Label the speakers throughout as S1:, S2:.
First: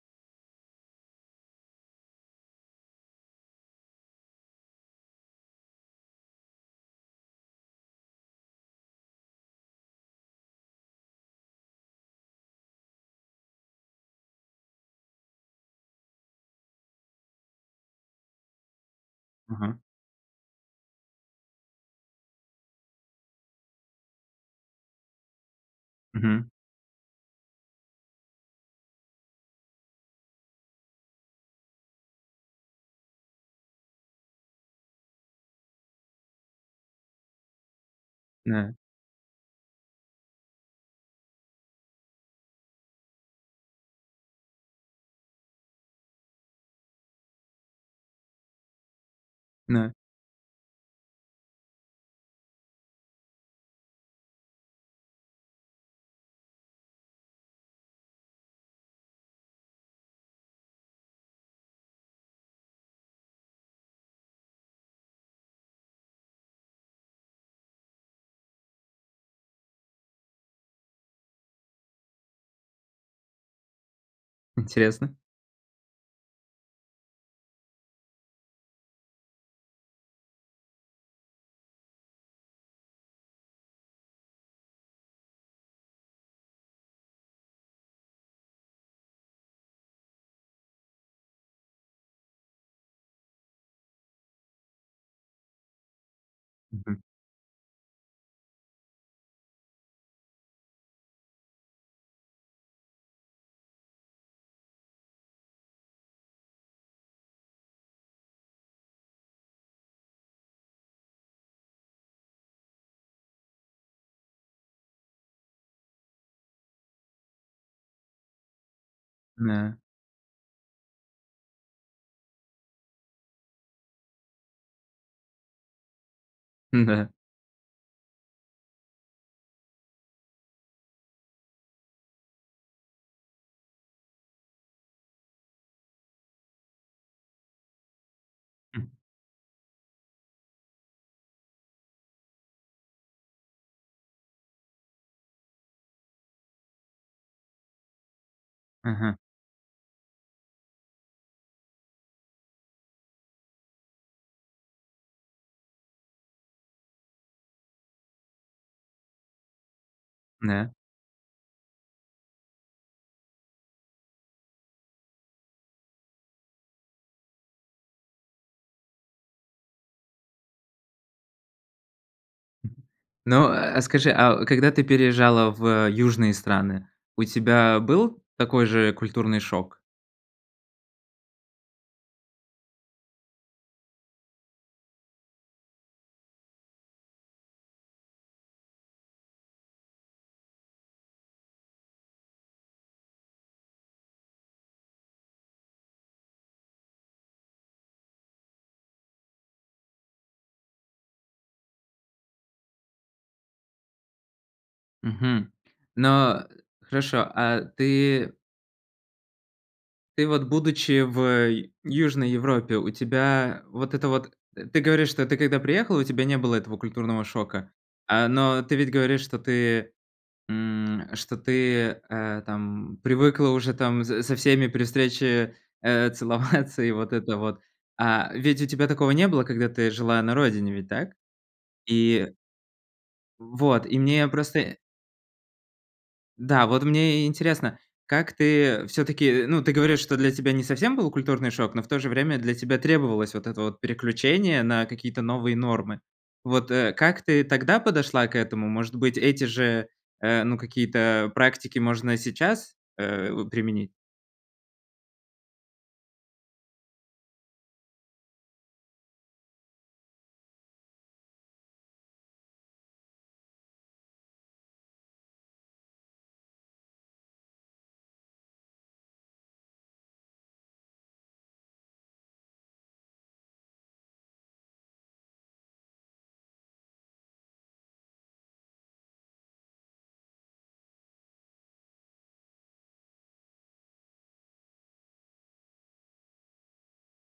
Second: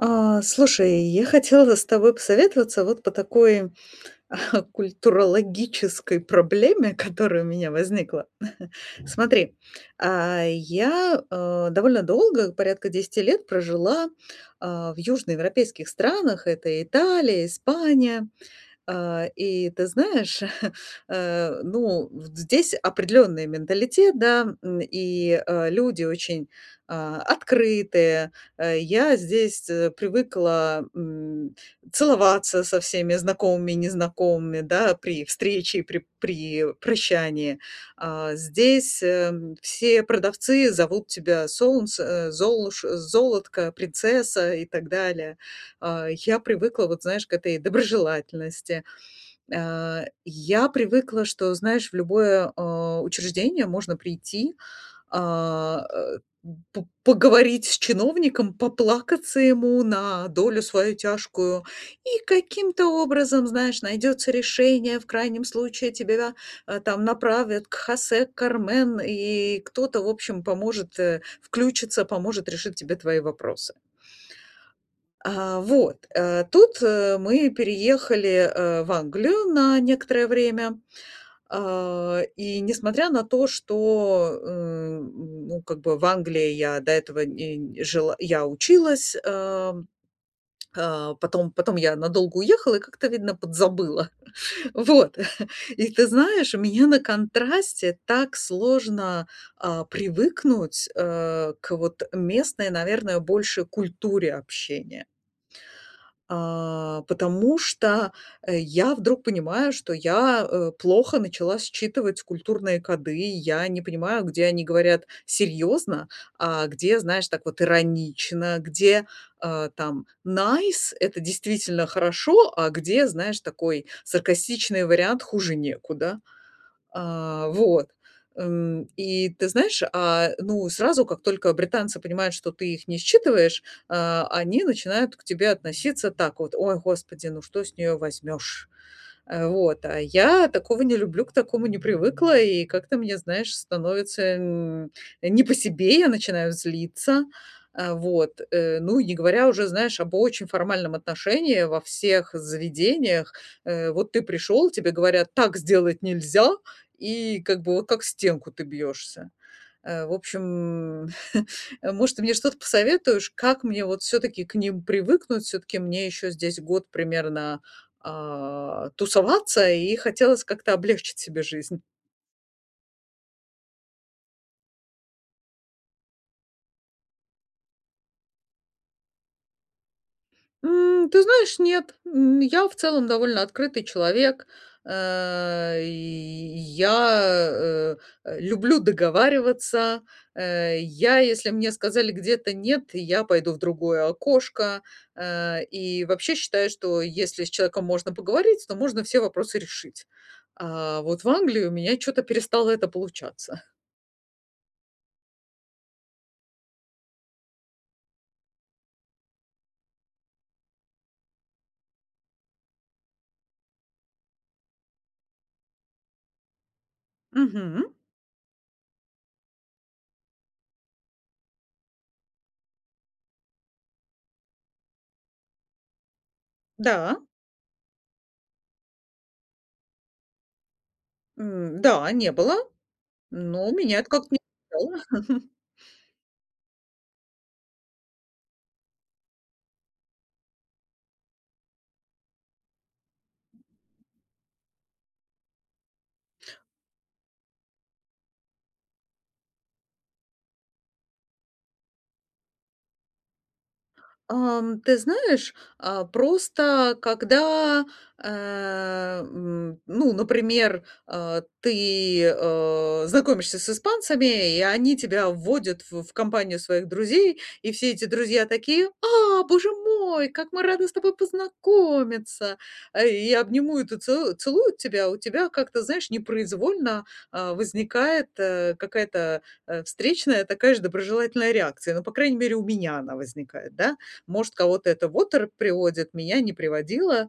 S1: Э, слушай, я хотела с тобой посоветоваться вот по такой культурологической проблеме, которая у меня возникла. Смотри, э, я, э, довольно долго, порядка 10 лет прожила, а, в южноевропейских странах: это Италия, Испания. Э, и
S2: Мгм.
S1: ты знаешь, э, ну, здесь определённый менталитет, да. М, и, э, люди очень,
S2: Мгм.
S1: э, открытые. Э, я здесь привыкла м, целоваться со всеми знакомыми и незнакомыми, да, при встрече и при при прощании. Э,
S2: На.
S1: здесь э, все продавцы зовут тебя Солнце, э, Золуш Золотко, Принцесса и так далее. Э, я привыкла, вот, знаешь, к этой доброжелательности.
S2: На.
S1: Э, я привыкла, что, знаешь, в любое, э, учреждение можно прийти, а, э, п поговорить с чиновником! Поплакаться ему на долю свою тяжкую, и каким-то образом, знаешь, найдется решение, в крайнем случае тебя, э, там направят к Хосе, к Кармен и кто-то в общем поможет, э включится, поможет решить тебе твои вопросы.
S2: Интересно.
S1: Э, вот. Э, тут, э, мы переехали, э, в Англию на некоторое время. Э, и несмотря на то, что, м, ну, как бы в Англии я до этого нь жила я училась. Э, э, потом потом я надолго уехала и как-то, видно, подзабыла. Вот, и ты знаешь, у меня на
S2: Мгм.
S1: контрасте так сложно, а, привыкнуть, э, к вот местной, наверное, больше культуре общения. Э, потому что я вдруг понимаю, что, я, э, плохо начала считывать культурные коды. Я не понимаю, где они говорят серьезно, а где знаешь так вот иронично. Где, э,
S2: На.
S1: там nice- это действительно "хорошо", а где, знаешь, такой саркастичный вариант "хуже некуда".
S2: М-да.
S1: Э, вот, эм, и ты знаешь, а, ну сразу как только британцы понимают, что ты их не считываешь, э, они начинают к тебе относиться так вот: "Ой, господи, ну что с нее возьмешь!"
S2: М.
S1: Э, вот, а я такого не люблю, к такому не привыкла. И как-то мне, знаешь, становится нь не по себе. Я начинаю злиться. Э, вот, э, ну, не
S2: Мгм.
S1: говоря уже, знаешь, об очень формальном отношении во всех заведениях. Э, вот ты пришёл, тебе говорят: "Так сделать нельзя!" И как бы о как стенку ты бьёшься. Э, в
S2: Н-да.
S1: общем, может, ты мне что-то посоветуешь, как мне вот всё-таки к ним привыкнуть? Всё-таки мне ещё здесь год примерно, а, тусоваться и хотелось как-то облегчить себе жизнь.
S2: Ну, а скажи, а когда ты переезжала в южные страны, у тебя был такой же культурный шок?
S1: М, ты знаешь, нет. М, я в целом довольно открытый человек. Э, я, э, люблю договариваться. Э, я если мне сказали где-то "нет", я пойду в другое окошко. Э, и вообще считаю, что если с человеком можно поговорить, то можно все вопросы решить. А вот в Англии у меня чё-то перестало это получаться.
S2: Мгм. Ну хорошо, а ты ты вот, будучи в, э, Южной Европе, у тебя вот это вот Ты говоришь, что ты когда приехала, у тебя не было этого культурного шока,
S1: Мгм.
S2: э, но ты ведь говоришь, что ты, м, что ты, э, там привыкла уже там с со всеми при встрече, э, целоваться, и вот
S1: Да.
S2: это вот, а ведь у тебя такого не было, когда ты жила на родине, ведь так?
S1: М, да, не
S2: И
S1: было, но
S2: Вот, и
S1: меня это
S2: мне
S1: как-то не
S2: просто и
S1: напрягало.
S2: Да, вот мне и интересно, как ты всё-таки, ну, ты говоришь, что для тебя не совсем был культурный шок, но в то же время для тебя требовалось вот это вот переключение на какие-то новые нормы. Вот, э, как ты тогда подошла к этому? Может быть, эти же, э, ну какие-то, э, практики можно сейчас, э, у применить?
S1: Эм, ты знаешь, э, просто когда, э, м, ну, например, э, ты, э, знакомишься с испанцами, и они тебя вводят в в компанию своих друзей, и все эти друзья такие: "А, боже мой, как мы рады с тобой познакомиться!" Э, и обнимуют и целу целую тебя. У тебя как-то, знаешь, непроизвольно, э, возникает, э, какая-то, э, встречная, такая же доброжелательная реакция, ну, по крайней мере, у меня она возникает, да. Может кого-то это в оторопь приводит, меня не приводило,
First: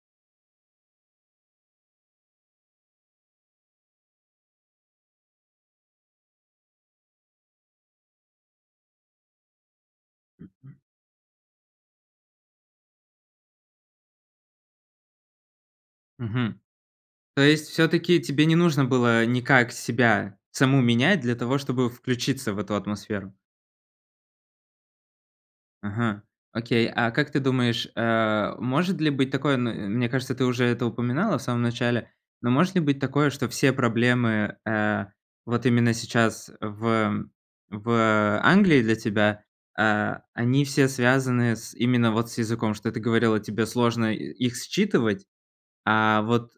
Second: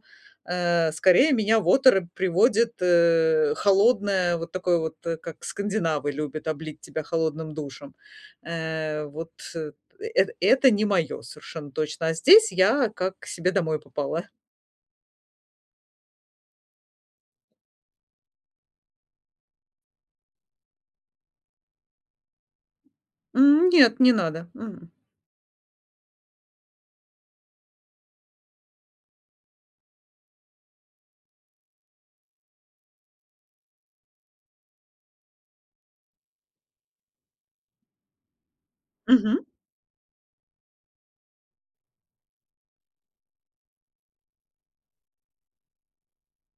S1: э, скорее меня в оторопь приводит, э, холодное, вот такое вот, э, как скандинавы любят облить тебя холодным душем. Э, вот эт это
S2: Мгм.
S1: не моё, совершенно точно. А здесь я как к себе домой попала.
S2: Мгм. То есть всё-таки тебе не нужно было никак себя саму менять для того, чтобы включиться в эту атмосферу?
S1: М, нет, не надо. М.
S2: Мгм, окей, а как ты думаешь, э, может ли быть такое, м мне кажется, ты уже это упоминала в самом начале, но может ли быть такое, что все проблемы, э, вот именно сейчас в в Англии для тебя,
S1: Мгм.
S2: э, они все связаны с именно вот с языком, что ты говорила, тебе сложно их считывать, а вот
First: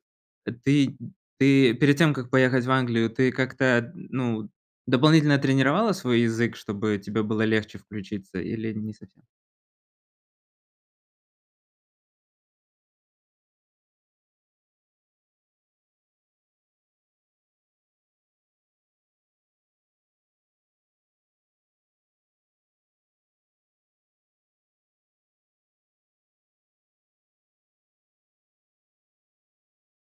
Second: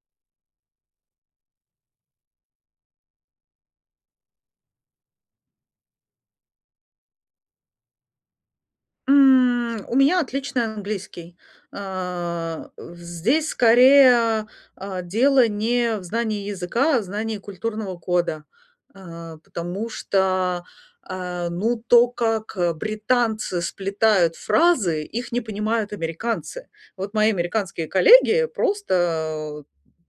S2: ты ты перед тем, как поехать в Англию, ты как-то, ну, дополнительно тренировала свой язык, чтобы тебе было легче включиться, или не совсем?
S1: М, у меня отличный английский, э, в здесь скорее, э, дело не в знании языка, а в знании культурного кода, э, потому что, э, ну, то, как, э, британцы сплетают фразы, их не понимают американцы. Вот мои американские коллеги просто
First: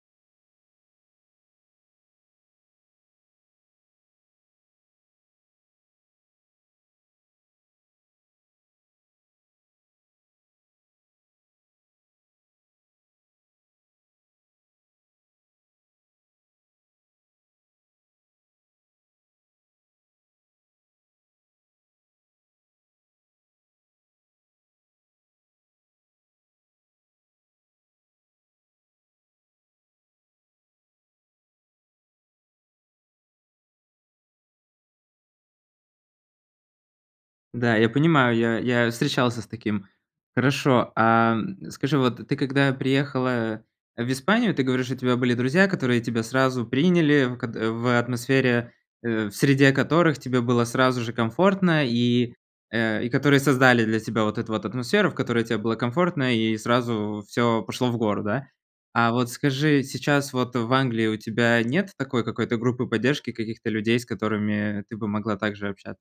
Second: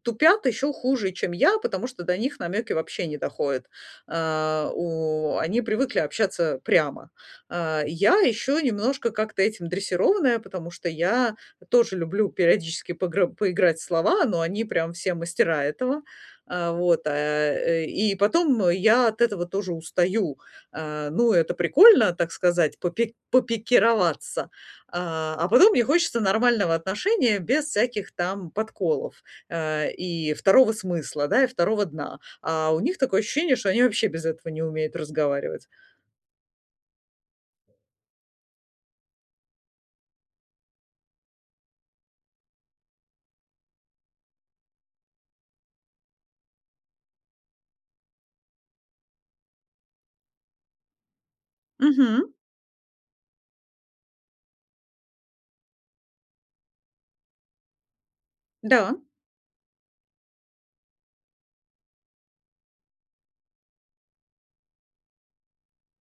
S1: тупят ещё хуже, чем я, потому что до них намёки вообще не доходят. Э, у они привыкли общаться прямо. Э, я ещё немножко как-то этим дрессированная, потому что я тоже люблю периодически погры поиграть в слова, но они прям все мастера этого. Э, вот, э, и потом я от этого тоже устаю. Э, ну, это прикольно, так сказать, попи попикироваться, э, а потом мне хочется нормального отношения без всяких там подколов, э, и второго смысла, да, и второго дна, а у них такое ощущение, что они вообще без этого не умеют разговаривать.
S2: Да, я понимаю, я я встречался с таким. Хорошо, а скажи, вот ты когда приехала в Испанию, ты говоришь, что у тебя были друзья, которые тебя сразу приняли ког в атмосфере Э, в среде которых тебе было сразу же комфортно
S1: Мгм.
S2: и, э, и которые создали для тебя вот эту вот атмосферу, в которой тебе было комфортно. И сразу всё пошло в гору, да.
S1: Да.
S2: А вот скажи, сейчас вот в Англии у тебя нет такой какой-то группы поддержки, каких-то людей, с которыми ты бы могла также общаться?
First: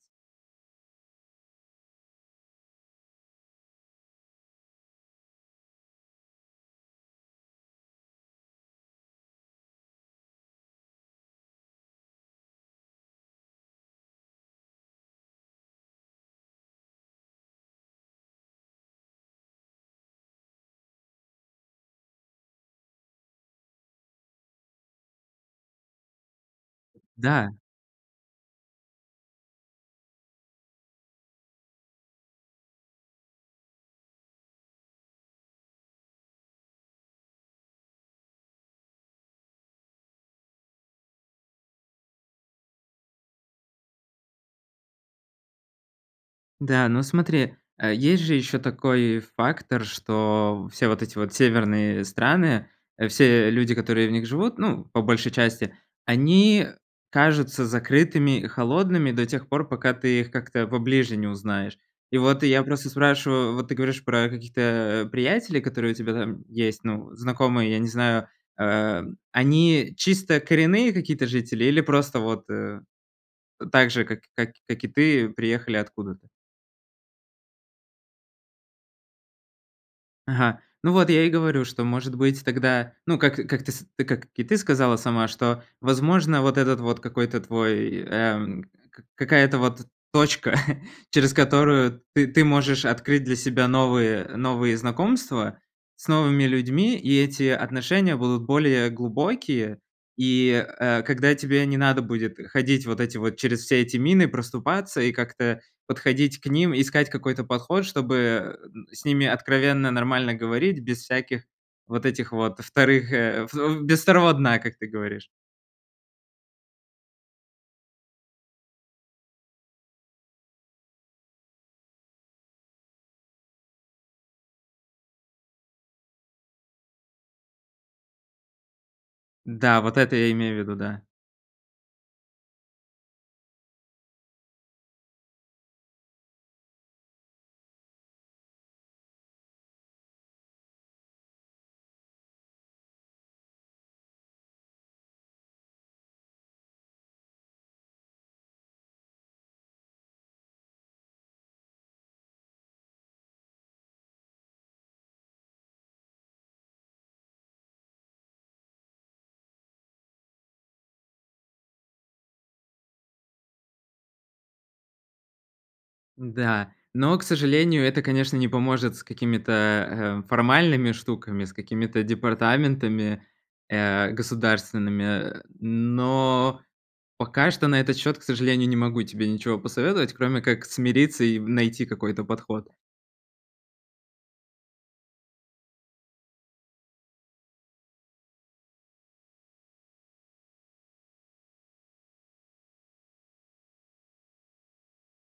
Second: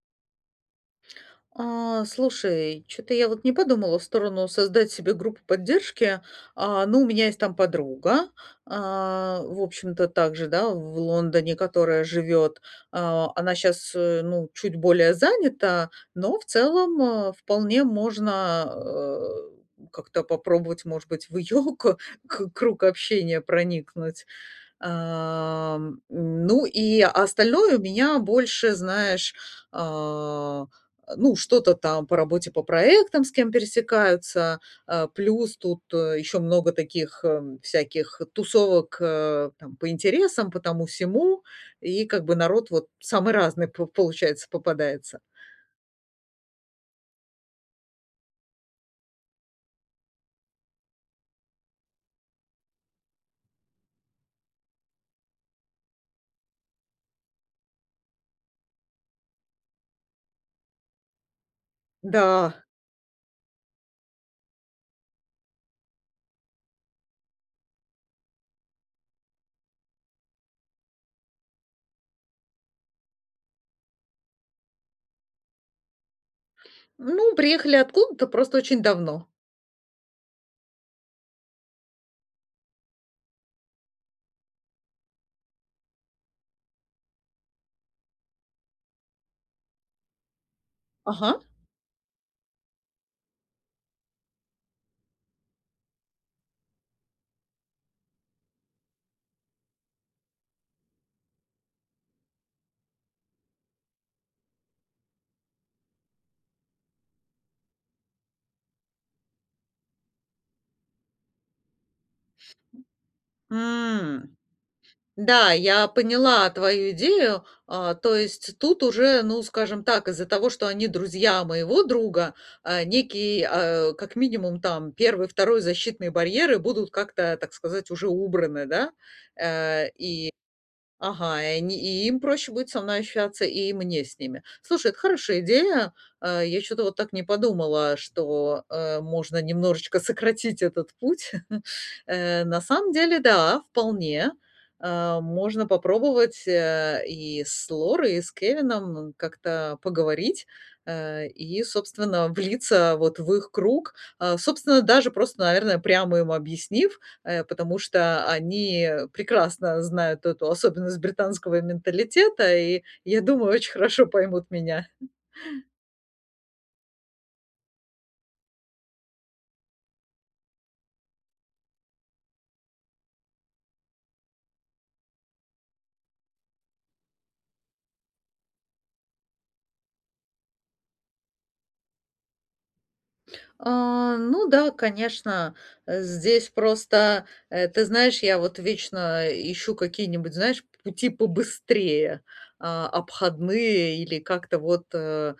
S1: А, слушай, чё-то я вот не подумала в сторону создать себе группу поддержки. Э, ну, у меня есть там подруга, э, в общем-то также, да, в Лондоне, которая живет. Э, она щас, э, ну, чуть более занята, но в целом, э, вполне можно о как-то попробовать, может быть, в её ко круг общения проникнуть. Э, м, ну, и
S2: Да.
S1: остальное у меня больше, знаешь, э, ну, что-то там по работе, по проектам, с кем пересекаются. Э, плюс тут ещё много таких, э, всяких тусовок, э, там, по интересам, по тому-сему. И как бы народ вот самый разный по получается попадается.
S2: Да, ну, смотри, э, есть же ещё такой фактор, что все вот эти вот северные страны, все люди, которые в них живут, ну, по большей части- они кажутся закрытыми и холодными до тех пор, пока ты их как-то поближе не узнаешь. И вот я
S1: Да.
S2: просто спрашиваю, вот ты говоришь про каких-то приятелей, которые у тебя там есть, ну, знакомые, я не знаю. Э, они чисто коренные какие-то жители или просто вот, э, так же, как как и ты, приехали откуда-то?
S1: Ну, приехали откуда-то, просто очень давно.
S2: Ага, ну вот я и говорю, что, может быть, тогда, ну, как как ты с ты как и сказала сама, что, возможно, вот этот вот какой-то твой, э, какая-то вот точка, через
S1: Ага.
S2: которую ты ты можешь открыть для себя новые новые знакомства с новыми людьми. И эти отношения будут более глубокие. И, э, когда тебе не надо будет ходить вот эти вот через все эти мины проступаться и как-то подходить к ним, искать какой-то подход, чтобы, э, с ними откровенно нормально говорить. Без всяких вот этих вот вторых, э, о во без второго
S1: М,
S2: дна, как ты говоришь.
S1: да, я поняла твою идею. Э, то есть тут уже, ну, скажем так, из-за того, что они друзья моего друга, э, некий, э, как минимум там 1-2 защитный барьеры будут как-то, так сказать, уже убраны, да?
S2: Да,
S1: Э,
S2: вот
S1: и
S2: это я имею в виду, да.
S1: ага, и они, и им проще будет со мной ощущаться, и мне с ними. Слушай, это хорошая идея. Э, я чё-то вот так не подумала, что, э, можно немножечко сократить этот путь. Э, на самом деле, да, вполне. Э, можно попробовать, э, и с Лорой, и с Кевином как-то поговорить. Э, и, собственно, влиться, вот, в их круг. Э, собственно, даже просто, наверное, прямо им объяснив, э, потому что они прекрасно знают эту особенность британского менталитета и, я думаю, очень хорошо поймут меня.
S2: Да, но, к сожалению, это, конечно, не поможет с какими-то, э, формальными штуками, с какими-то департаментами, э, государственными. Но пока что на этот счет, к сожалению, не могу тебе ничего посоветовать, кроме как смириться и найти какой-то подход.
S1: А, ну да, конечно, здесь просто, э, ты знаешь, я вот вечно ищу какие-нибудь, знаешь, пути побыстрее, а, обходные или как-то вот, а,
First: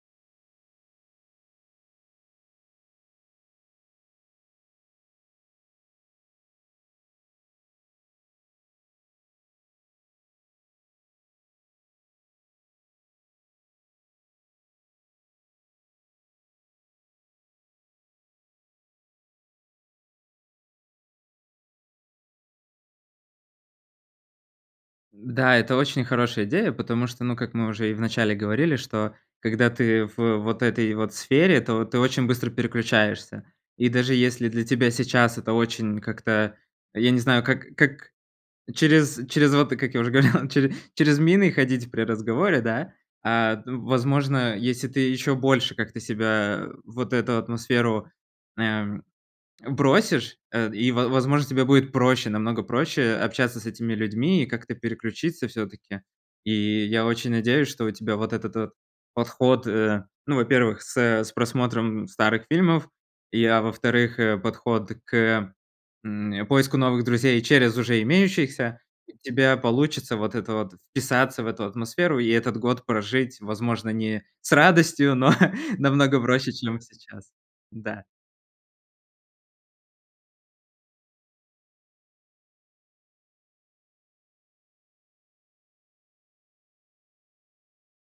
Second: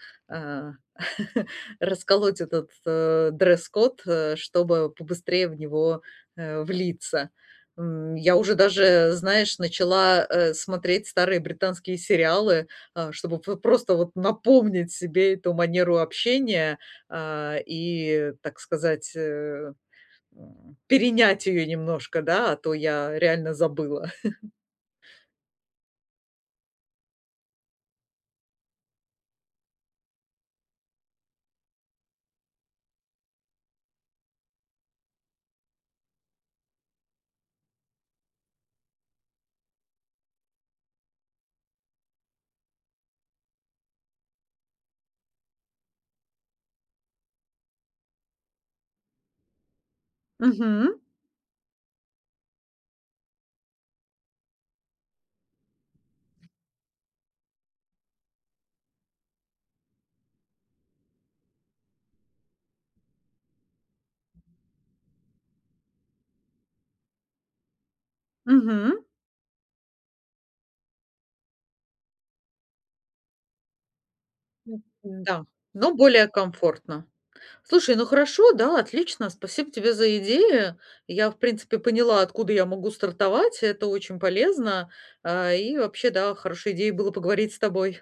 S1: расколоть этот, э, дресс-код, э, чтобы побыстрее в него, э, влиться. М, я уже даже, знаешь, начала, э, смотреть старые британские сериалы, э, чтобы п просто вот напомнить себе эту манеру общения, а, и, так сказать, э, м перенять её немножко, да, а то я реально забыла.
S2: Да, это очень хорошая идея, потому что, ну, как мы уже и в начале говорили, что когда ты в вот этой вот сфере, то ты очень быстро переключаешься. И даже если для тебя сейчас это очень как-то, я не знаю, как как, через через вот, как я уже говорил, чере через мины ходить при разговоре, да? А, ну, возможно, если ты еще больше как-то себя в вот эту атмосферу, эм, бросишь, э, и,
S1: Мгм.
S2: во возможно, тебе будет проще, намного проще общаться с этими людьми и как-то переключиться всё-таки. И я очень надеюсь, что у тебя вот этот подход, э, ну, во-первых, с с просмотром старых фильмов, и, а во-вторых, э, подход к, м, поиску новых друзей через уже имеющихся.
S1: Мгм.
S2: У тебя получится вот это вот вписаться в эту атмосферу и этот год прожить, возможно, не с радостью, но
S1: Да, но
S2: намного
S1: более
S2: проще, чем
S1: комфортно.
S2: сейчас.
S1: Слушай,
S2: Да.
S1: ну хорошо, да, отлично, спасибо тебе за идеи. Я, в принципе, поняла, откуда я могу стартовать, это очень полезно. А, и вообще, да, хорошей идеей было поговорить с тобой.